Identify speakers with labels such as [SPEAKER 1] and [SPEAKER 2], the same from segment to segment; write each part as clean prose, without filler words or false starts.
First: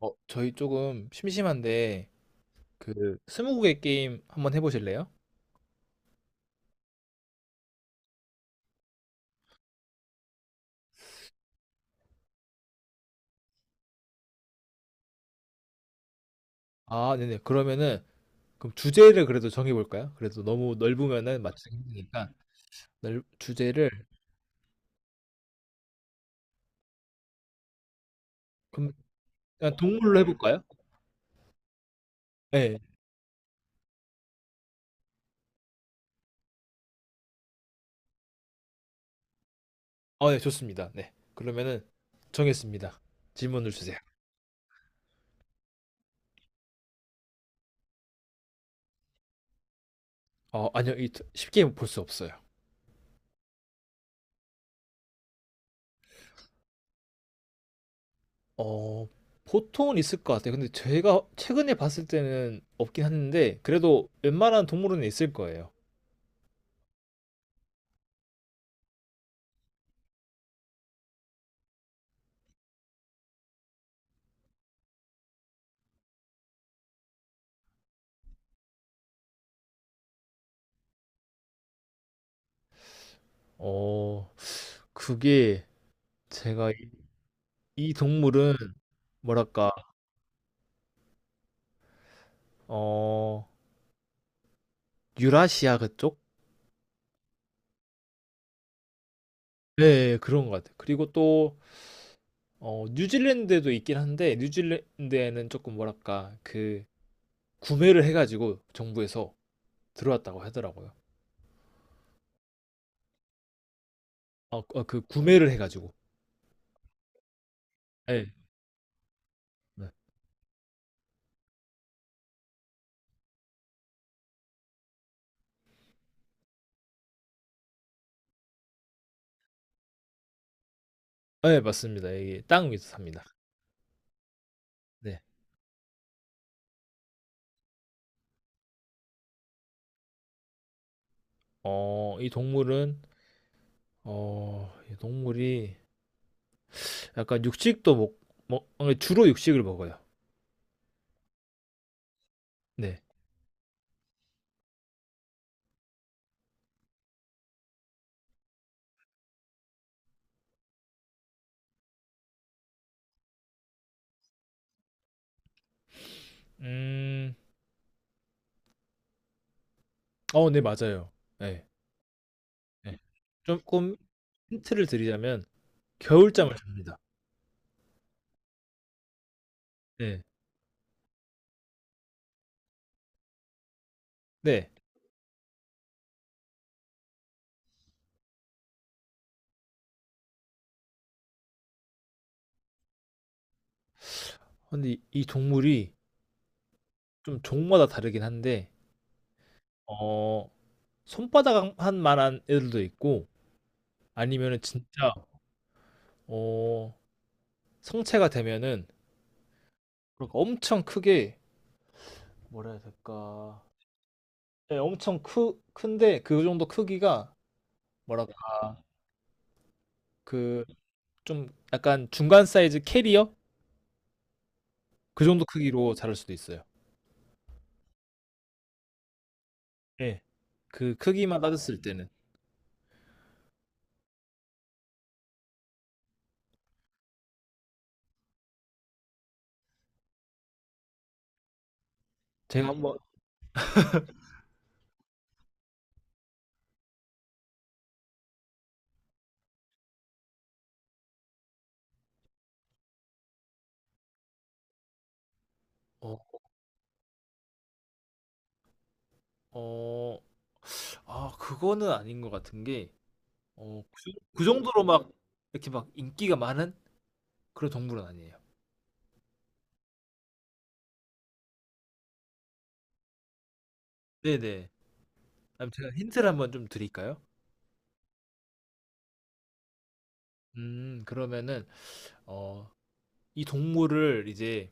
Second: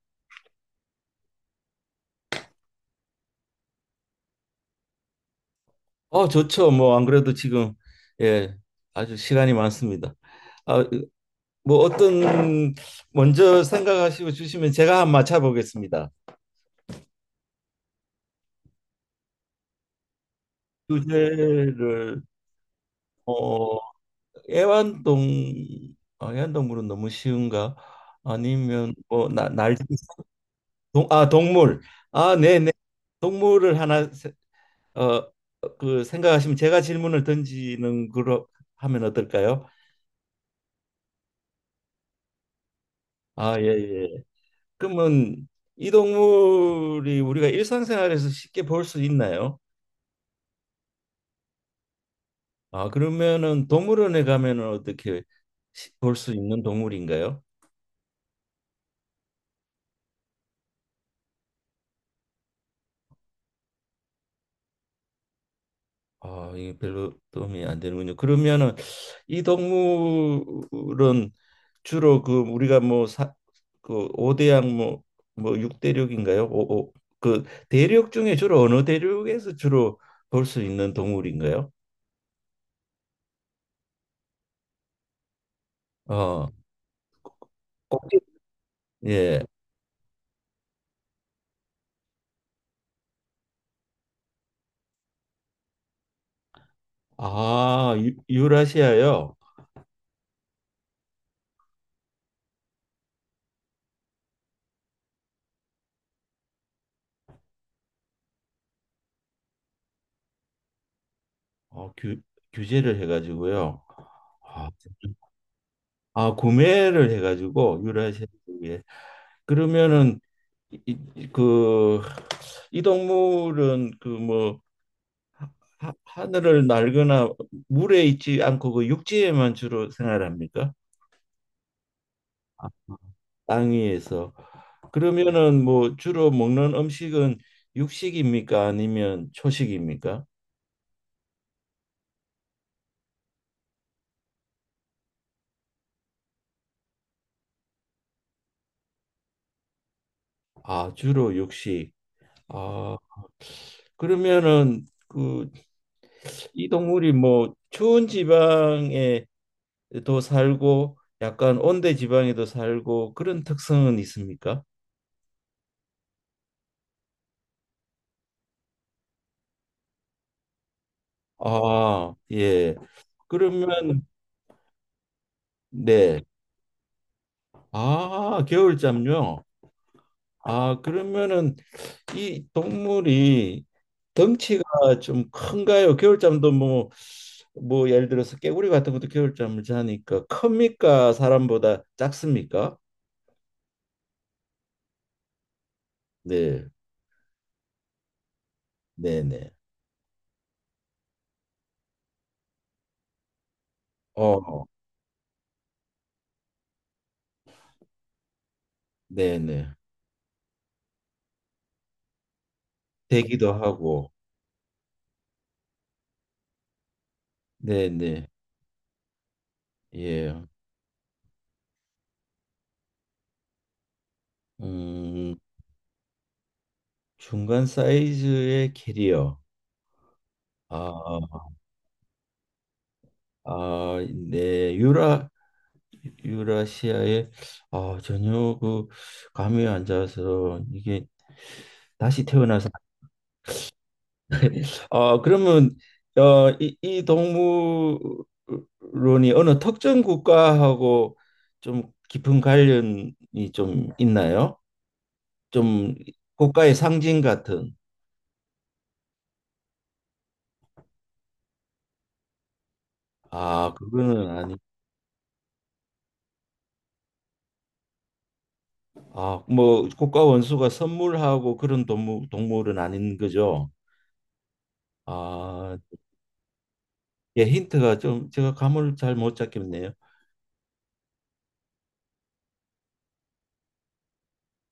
[SPEAKER 1] 저희 조금 심심한데 그 스무고개 게임 한번 해보실래요?
[SPEAKER 2] 좋죠. 뭐, 안 그래도 지금, 예, 아주 시간이 많습니다. 아, 뭐, 어떤, 먼저 생각하시고 주시면 제가 한번 맞춰보겠습니다.
[SPEAKER 1] 아, 네네. 그러면은 그럼 주제를 그래도 정해볼까요? 그래도 너무 넓으면은 맞추기
[SPEAKER 2] 주제를,
[SPEAKER 1] 힘드니까
[SPEAKER 2] 어,
[SPEAKER 1] 주제를
[SPEAKER 2] 애완동, 아, 애완동물은 너무 쉬운가? 아니면,
[SPEAKER 1] 그럼
[SPEAKER 2] 뭐, 나, 날,
[SPEAKER 1] 그냥 동물로 해볼까요?
[SPEAKER 2] 동, 아, 동물. 아, 네네.
[SPEAKER 1] 네.
[SPEAKER 2] 동물을 하나, 어, 생각하시면 제가 질문을 던지는 걸로 하면 어떨까요?
[SPEAKER 1] 네, 좋습니다. 네. 그러면은 정했습니다.
[SPEAKER 2] 아, 예,
[SPEAKER 1] 질문을 주세요.
[SPEAKER 2] 예. 그러면 이 동물이 우리가 일상생활에서 쉽게 볼 수 있나요?
[SPEAKER 1] 아니요, 쉽게 볼 수 없어요.
[SPEAKER 2] 아, 그러면은 동물원에 가면은 어떻게 볼 수 있는 동물인가요?
[SPEAKER 1] 어, 보통은 있을 것 같아요. 근데 제가 최근에 봤을 때는 없긴 했는데 그래도 웬만한 동물은 있을 거예요.
[SPEAKER 2] 아, 이게 별로 도움이 안 되는군요. 그러면은 이 동물은 주로 그 우리가 뭐 사, 그오대양 뭐, 뭐 6대륙인가요? 오, 그 대륙 중에 주로 어느 대륙에서 주로 볼 수 있는 동물인가요?
[SPEAKER 1] 어, 그게
[SPEAKER 2] 어,
[SPEAKER 1] 제가 이
[SPEAKER 2] 꼭지-
[SPEAKER 1] 동물은
[SPEAKER 2] 예.
[SPEAKER 1] 뭐랄까, 어 유라시아 그쪽?
[SPEAKER 2] 아, 유, 유라시아요?
[SPEAKER 1] 네 네, 그런 것 같아요. 그리고 또 뉴질랜드에도 있긴 한데 뉴질랜드에는 조금 뭐랄까 그 구매를 해가지고 정부에서 들어왔다고 하더라고요.
[SPEAKER 2] 규, 규제를 해가지고요. 아,
[SPEAKER 1] 그 구매를 해가지고.
[SPEAKER 2] 아, 구매를 해가지고 유라시아
[SPEAKER 1] 네,
[SPEAKER 2] 쪽에
[SPEAKER 1] 네,
[SPEAKER 2] 그러면은 이, 이- 그, 이 동물은 그 뭐 하늘을 날거나 물에 있지 않고 그 육지에만 주로 생활합니까?
[SPEAKER 1] 네, 맞습니다. 이게 땅 위에서 삽니다.
[SPEAKER 2] 땅 위에서.
[SPEAKER 1] 네.
[SPEAKER 2] 그러면은 뭐 주로 먹는 음식은 육식입니까? 아니면 초식입니까?
[SPEAKER 1] 어, 이 동물은 이 동물이 약간 육식도 먹, 먹, 어, 주로 육식을 먹어요.
[SPEAKER 2] 아, 주로 육식. 아,
[SPEAKER 1] 네.
[SPEAKER 2] 그러면은 그 이 동물이 뭐 추운 지방에도 살고 약간 온대 지방에도 살고 그런 특성은 있습니까?
[SPEAKER 1] 음, 네 맞아요. 네.
[SPEAKER 2] 아, 예.
[SPEAKER 1] 네. 쪼끔
[SPEAKER 2] 그러면
[SPEAKER 1] 힌트를 드리자면
[SPEAKER 2] 네.
[SPEAKER 1] 겨울잠을, 네, 잡니다.
[SPEAKER 2] 아, 겨울잠요.
[SPEAKER 1] 네.
[SPEAKER 2] 아, 그러면은 이 동물이 덩치가
[SPEAKER 1] 네.
[SPEAKER 2] 좀 큰가요? 겨울잠도 뭐 예를 들어서 깨구리 같은 것도 겨울잠을 자니까 큽니까? 사람보다 작습니까?
[SPEAKER 1] 근데 이 동물이
[SPEAKER 2] 네.
[SPEAKER 1] 좀 종마다 다르긴 한데
[SPEAKER 2] 네, 네.
[SPEAKER 1] 어 손바닥 한 만한 애들도 있고 아니면은
[SPEAKER 2] 어.
[SPEAKER 1] 진짜 어 성체가 되면은
[SPEAKER 2] 네, 네.
[SPEAKER 1] 그니까 엄청 크게 뭐라 해야
[SPEAKER 2] 되기도
[SPEAKER 1] 될까?
[SPEAKER 2] 하고,
[SPEAKER 1] 예, 엄청 크 큰데 그 정도 크기가
[SPEAKER 2] 네네,
[SPEAKER 1] 뭐랄까
[SPEAKER 2] 예,
[SPEAKER 1] 그 좀 약간 중간 사이즈 캐리어? 그
[SPEAKER 2] 음,
[SPEAKER 1] 정도 크기로 자랄 수도 있어요.
[SPEAKER 2] 중간 사이즈의 캐리어,
[SPEAKER 1] 예. 그 크기만
[SPEAKER 2] 아,
[SPEAKER 1] 따졌을 때는.
[SPEAKER 2] 아, 네, 유라, 유라시아에, 아, 전혀 그 감이 안 잡아서 이게 다시
[SPEAKER 1] 제가
[SPEAKER 2] 태어나서,
[SPEAKER 1] 한번.
[SPEAKER 2] 아, 그러면 이, 이 동물론이 어느 특정 국가하고 좀 깊은 관련이 좀 있나요? 좀
[SPEAKER 1] 어
[SPEAKER 2] 국가의 상징 같은,
[SPEAKER 1] 어, 그거는 아닌 것 같은 게,
[SPEAKER 2] 아,
[SPEAKER 1] 그,
[SPEAKER 2] 그거는
[SPEAKER 1] 그
[SPEAKER 2] 아니.
[SPEAKER 1] 정도로 막, 이렇게 막 인기가 많은 그런 동물은 아니에요.
[SPEAKER 2] 아, 뭐 국가 원수가 선물하고 그런 동물은 아닌 거죠.
[SPEAKER 1] 네네. 그럼
[SPEAKER 2] 아,
[SPEAKER 1] 제가 힌트를 한번 좀 드릴까요?
[SPEAKER 2] 예, 힌트가 좀 제가 감을 잘 못 잡겠네요.
[SPEAKER 1] 그러면은, 어, 이 동물을 이제,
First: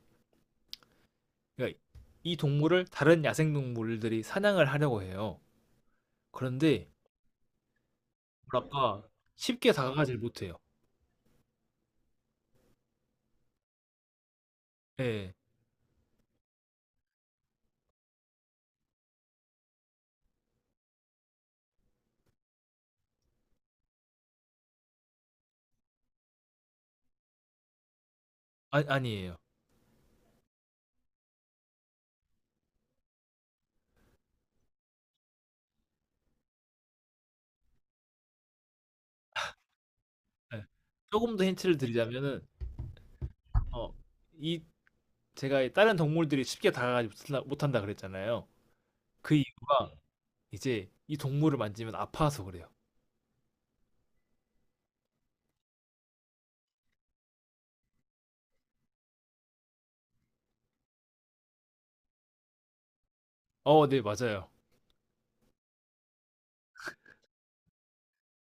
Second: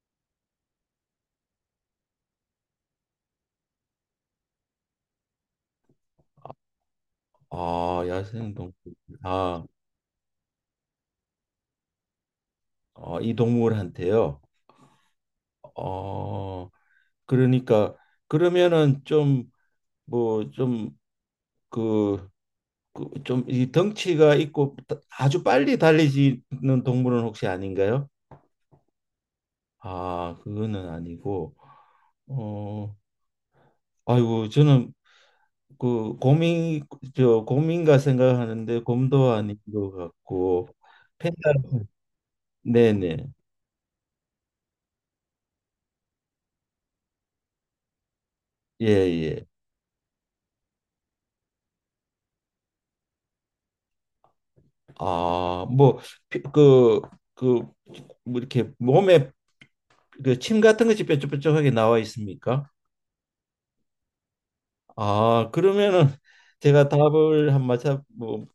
[SPEAKER 1] 그러니까 이 동물을 다른 야생동물들이 사냥을 하려고 해요. 그런데,
[SPEAKER 2] 아, 야생 동물.
[SPEAKER 1] 뭐랄까,
[SPEAKER 2] 아,
[SPEAKER 1] 쉽게 다가가질 못해요.
[SPEAKER 2] 이 동물한테요.
[SPEAKER 1] 예,
[SPEAKER 2] 어, 그러니까 그러면은 좀 뭐 좀그 그 좀 이 덩치가 있고 아주 빨리 달리지는 동물은 혹시 아닌가요?
[SPEAKER 1] 아, 아니에요.
[SPEAKER 2] 아, 그거는 아니고. 어, 아이고 저는 그 곰이 저 곰인가 생각하는데 곰도 아닌 것
[SPEAKER 1] 예.
[SPEAKER 2] 같고
[SPEAKER 1] 조금
[SPEAKER 2] 펜다
[SPEAKER 1] 더 힌트를 드리자면은,
[SPEAKER 2] 네네
[SPEAKER 1] 어, 이, 제가 다른 동물들이 쉽게 다가가지 못한다, 못한다 그랬잖아요. 그
[SPEAKER 2] 예예
[SPEAKER 1] 이유가 이제 이 동물을 만지면 아파서 그래요.
[SPEAKER 2] 아 뭐 그 그 뭐 이렇게 몸에 그 침 같은 것이 뾰족뾰족하게 나와 있습니까?
[SPEAKER 1] 네, 맞아요.
[SPEAKER 2] 아 그러면은 제가 답을 한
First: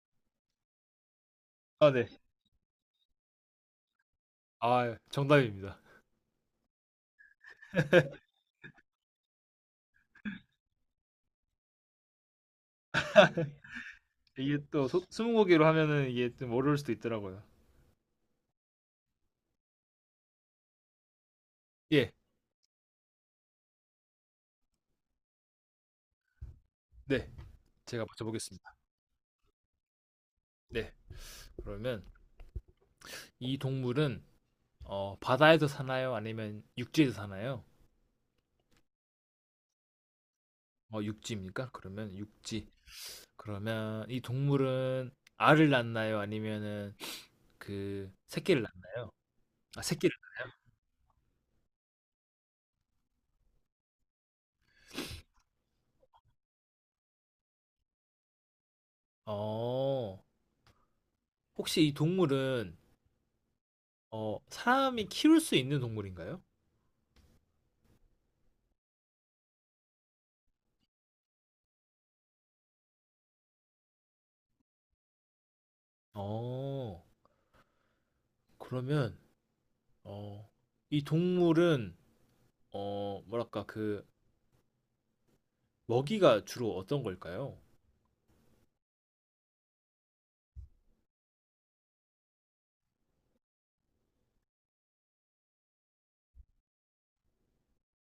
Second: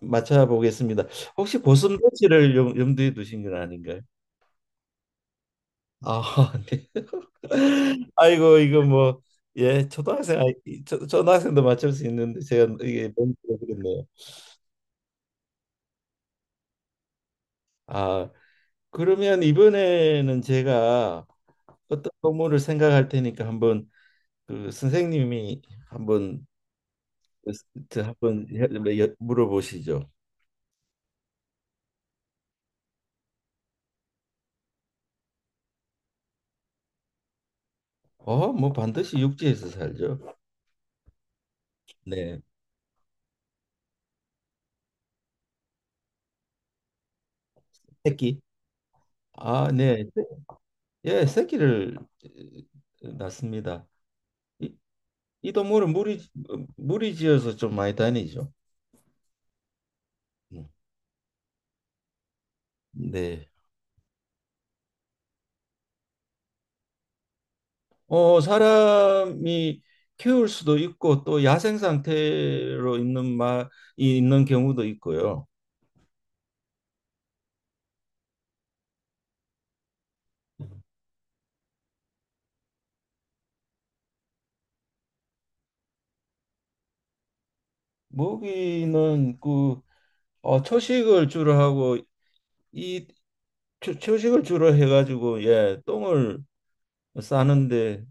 [SPEAKER 2] 맞춰 보겠습니다. 혹시
[SPEAKER 1] 아, 네.
[SPEAKER 2] 고슴도치를 염두에 두신 건 아닌가요?
[SPEAKER 1] 아, 정답입니다.
[SPEAKER 2] 아 네. 아이고 이거 뭐 예 초등학생 아이 초, 초등학생도 맞출 수 있는데 제가 이게 뭔지 모르겠네요.
[SPEAKER 1] 이게 또 스무고개로 하면은 이게 좀 어려울 수도 있더라고요.
[SPEAKER 2] 아 그러면 이번에는 제가 어떤
[SPEAKER 1] 예,
[SPEAKER 2] 동물을 생각할 테니까 한번 그 선생님이 한번
[SPEAKER 1] 네,
[SPEAKER 2] 저
[SPEAKER 1] 제가
[SPEAKER 2] 한번
[SPEAKER 1] 맞춰보겠습니다.
[SPEAKER 2] 물어보시죠.
[SPEAKER 1] 네, 그러면 이 동물은 바다에서 사나요? 아니면 육지에서 사나요?
[SPEAKER 2] 어 뭐 반드시 육지에서 살죠.
[SPEAKER 1] 육지입니까? 그러면
[SPEAKER 2] 네
[SPEAKER 1] 육지. 그러면 이 동물은 알을 낳나요? 아니면은 그
[SPEAKER 2] 새끼
[SPEAKER 1] 새끼를 낳나요? 아,
[SPEAKER 2] 아네
[SPEAKER 1] 새끼를.
[SPEAKER 2] 예 새끼를 낳습니다. 이, 이 동물은 무리지어서 좀 많이 다니죠.
[SPEAKER 1] 어,
[SPEAKER 2] 음.
[SPEAKER 1] 혹시 이 동물은
[SPEAKER 2] 네.
[SPEAKER 1] 사람이 키울 수 있는 동물인가요?
[SPEAKER 2] 사람이 키울 수도 있고 또 야생 상태로 있는 말이 있는 경우도 있고요.
[SPEAKER 1] 어, 그러면, 어, 이 동물은, 뭐랄까, 그, 먹이가 주로 어떤 걸까요?
[SPEAKER 2] 모기는 그 초식을 주로 하고 이 초, 초식을 주로 해가지고 예 똥을 싸는데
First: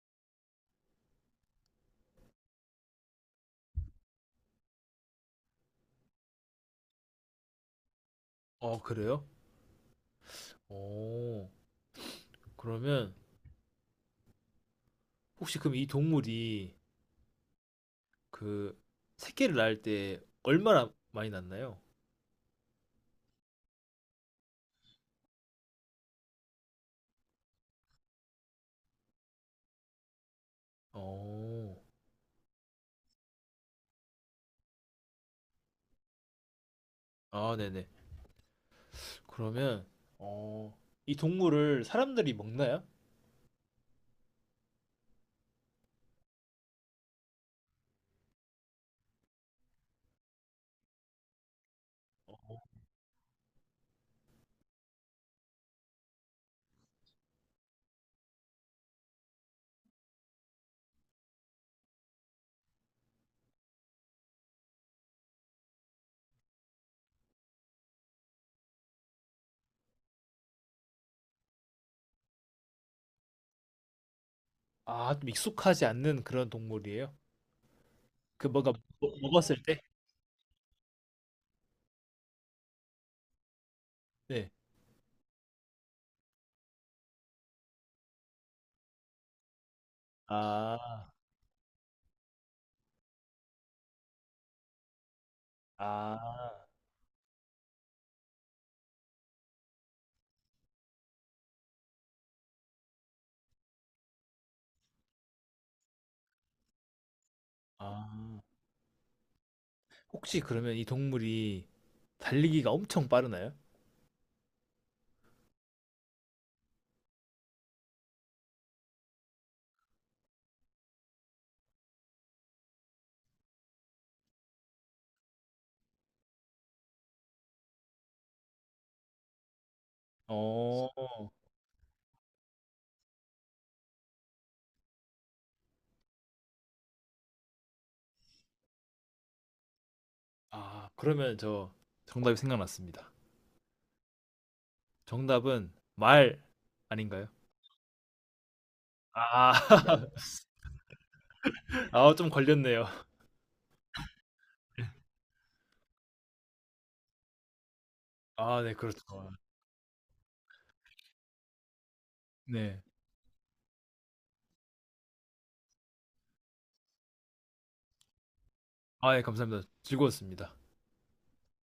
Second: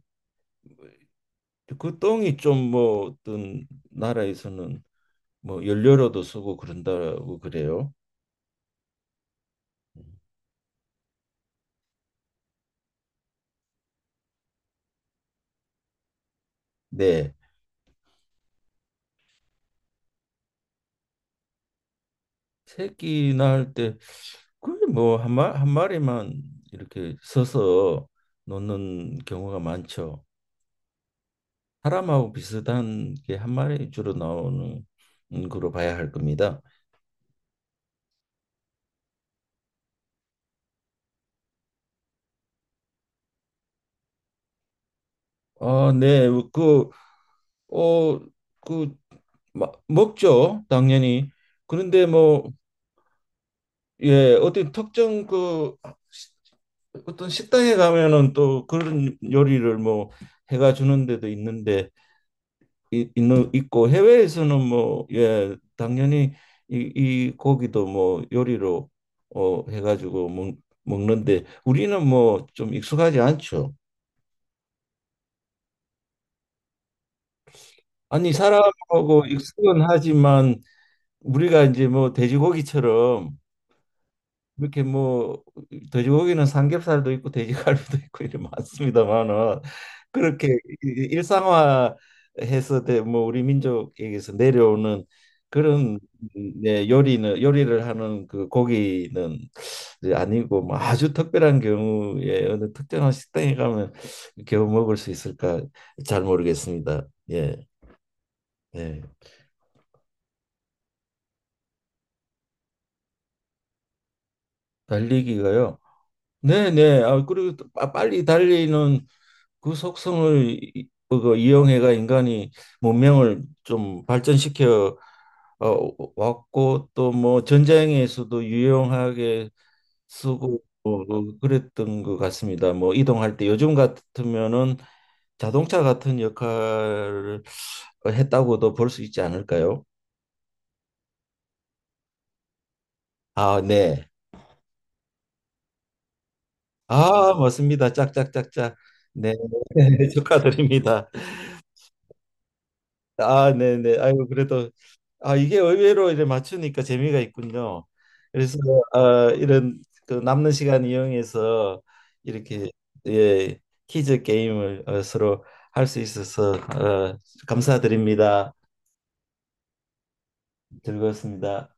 [SPEAKER 2] 그 똥이 좀 뭐 어떤 나라에서는 뭐 연료로도 쓰고 그런다고 그래요.
[SPEAKER 1] 그래요? 어, 그러면, 혹시 그럼 이 동물이,
[SPEAKER 2] 네.
[SPEAKER 1] 그, 새끼를 낳을 때 얼마나 많이 낳나요?
[SPEAKER 2] 새끼나 할때 그게 한 마리만 이렇게 서서 놓는 경우가 많죠.
[SPEAKER 1] 어,
[SPEAKER 2] 사람하고 비슷한 게 한 마리 주로 나오는 거로 봐야 할 겁니다.
[SPEAKER 1] 네네. 그러면, 어, 이 동물을 사람들이 먹나요?
[SPEAKER 2] 아, 네. 그, 어, 그, 마, 먹죠. 당연히. 그런데 뭐, 예, 어떤 특정 그 시- 어떤 식당에 가면은 또 그런 요리를 뭐 해가 주는 데도 있는데 있는 있고 해외에서는 뭐 예 당연히 이, 이 고기도 뭐 요리로 해가지고 먹는데 우리는 뭐 좀 익숙하지 않죠.
[SPEAKER 1] 아, 좀 익숙하지 않는 그런 동물이에요?
[SPEAKER 2] 아니
[SPEAKER 1] 그, 뭔가,
[SPEAKER 2] 사람하고
[SPEAKER 1] 먹었을 때?
[SPEAKER 2] 익숙은 하지만 우리가 이제 뭐 돼지고기처럼
[SPEAKER 1] 네.
[SPEAKER 2] 이렇게 뭐 돼지고기는 삼겹살도 있고 돼지갈비도 있고 이렇게 많습니다만은 그렇게
[SPEAKER 1] 아.
[SPEAKER 2] 뭐 우리 민족에게서 내려오는 그런
[SPEAKER 1] 아.
[SPEAKER 2] 네, 요리는 요리를 하는 그 고기는 이제 아니고 뭐 아주 특별한 경우에 어느 특정한 식당에 가면 겨우 먹을 수 있을까 잘 모르겠습니다. 예,
[SPEAKER 1] 아.
[SPEAKER 2] 예.
[SPEAKER 1] 혹시 그러면 이 동물이 달리기가 엄청 빠르나요?
[SPEAKER 2] 달리기가요. 네, 네. 아, 그리고 또 빨리 달리는 그 속성을 그거 이용해가 인간이 문명을 좀 발전시켜 어, 왔고 또 뭐 전쟁에서도 유용하게 쓰고
[SPEAKER 1] 어.
[SPEAKER 2] 뭐 그랬던 것 같습니다. 뭐 이동할 때 요즘 같으면은 자동차 같은 역할을 했다고도 볼 수 있지 않을까요?
[SPEAKER 1] 아, 그러면 저 정답이 생각났습니다.
[SPEAKER 2] 아, 네.
[SPEAKER 1] 정답은 말 아닌가요?
[SPEAKER 2] 아, 맞습니다. 짝짝짝짝. 네.
[SPEAKER 1] 아.
[SPEAKER 2] 축하드립니다.
[SPEAKER 1] 아, 좀 걸렸네요.
[SPEAKER 2] 아, 네네. 아이고, 그래도, 아, 이게 의외로 이제 맞추니까 재미가 있군요. 그래서,
[SPEAKER 1] 아, 네, 그렇죠.
[SPEAKER 2] 아, 이런, 그 남는 시간 이용해서 이렇게,
[SPEAKER 1] 네.
[SPEAKER 2] 예, 퀴즈 게임을 서로 할 수 있어서, 감사드립니다.
[SPEAKER 1] 아, 예, 감사합니다. 즐거웠습니다.
[SPEAKER 2] 즐거웠습니다.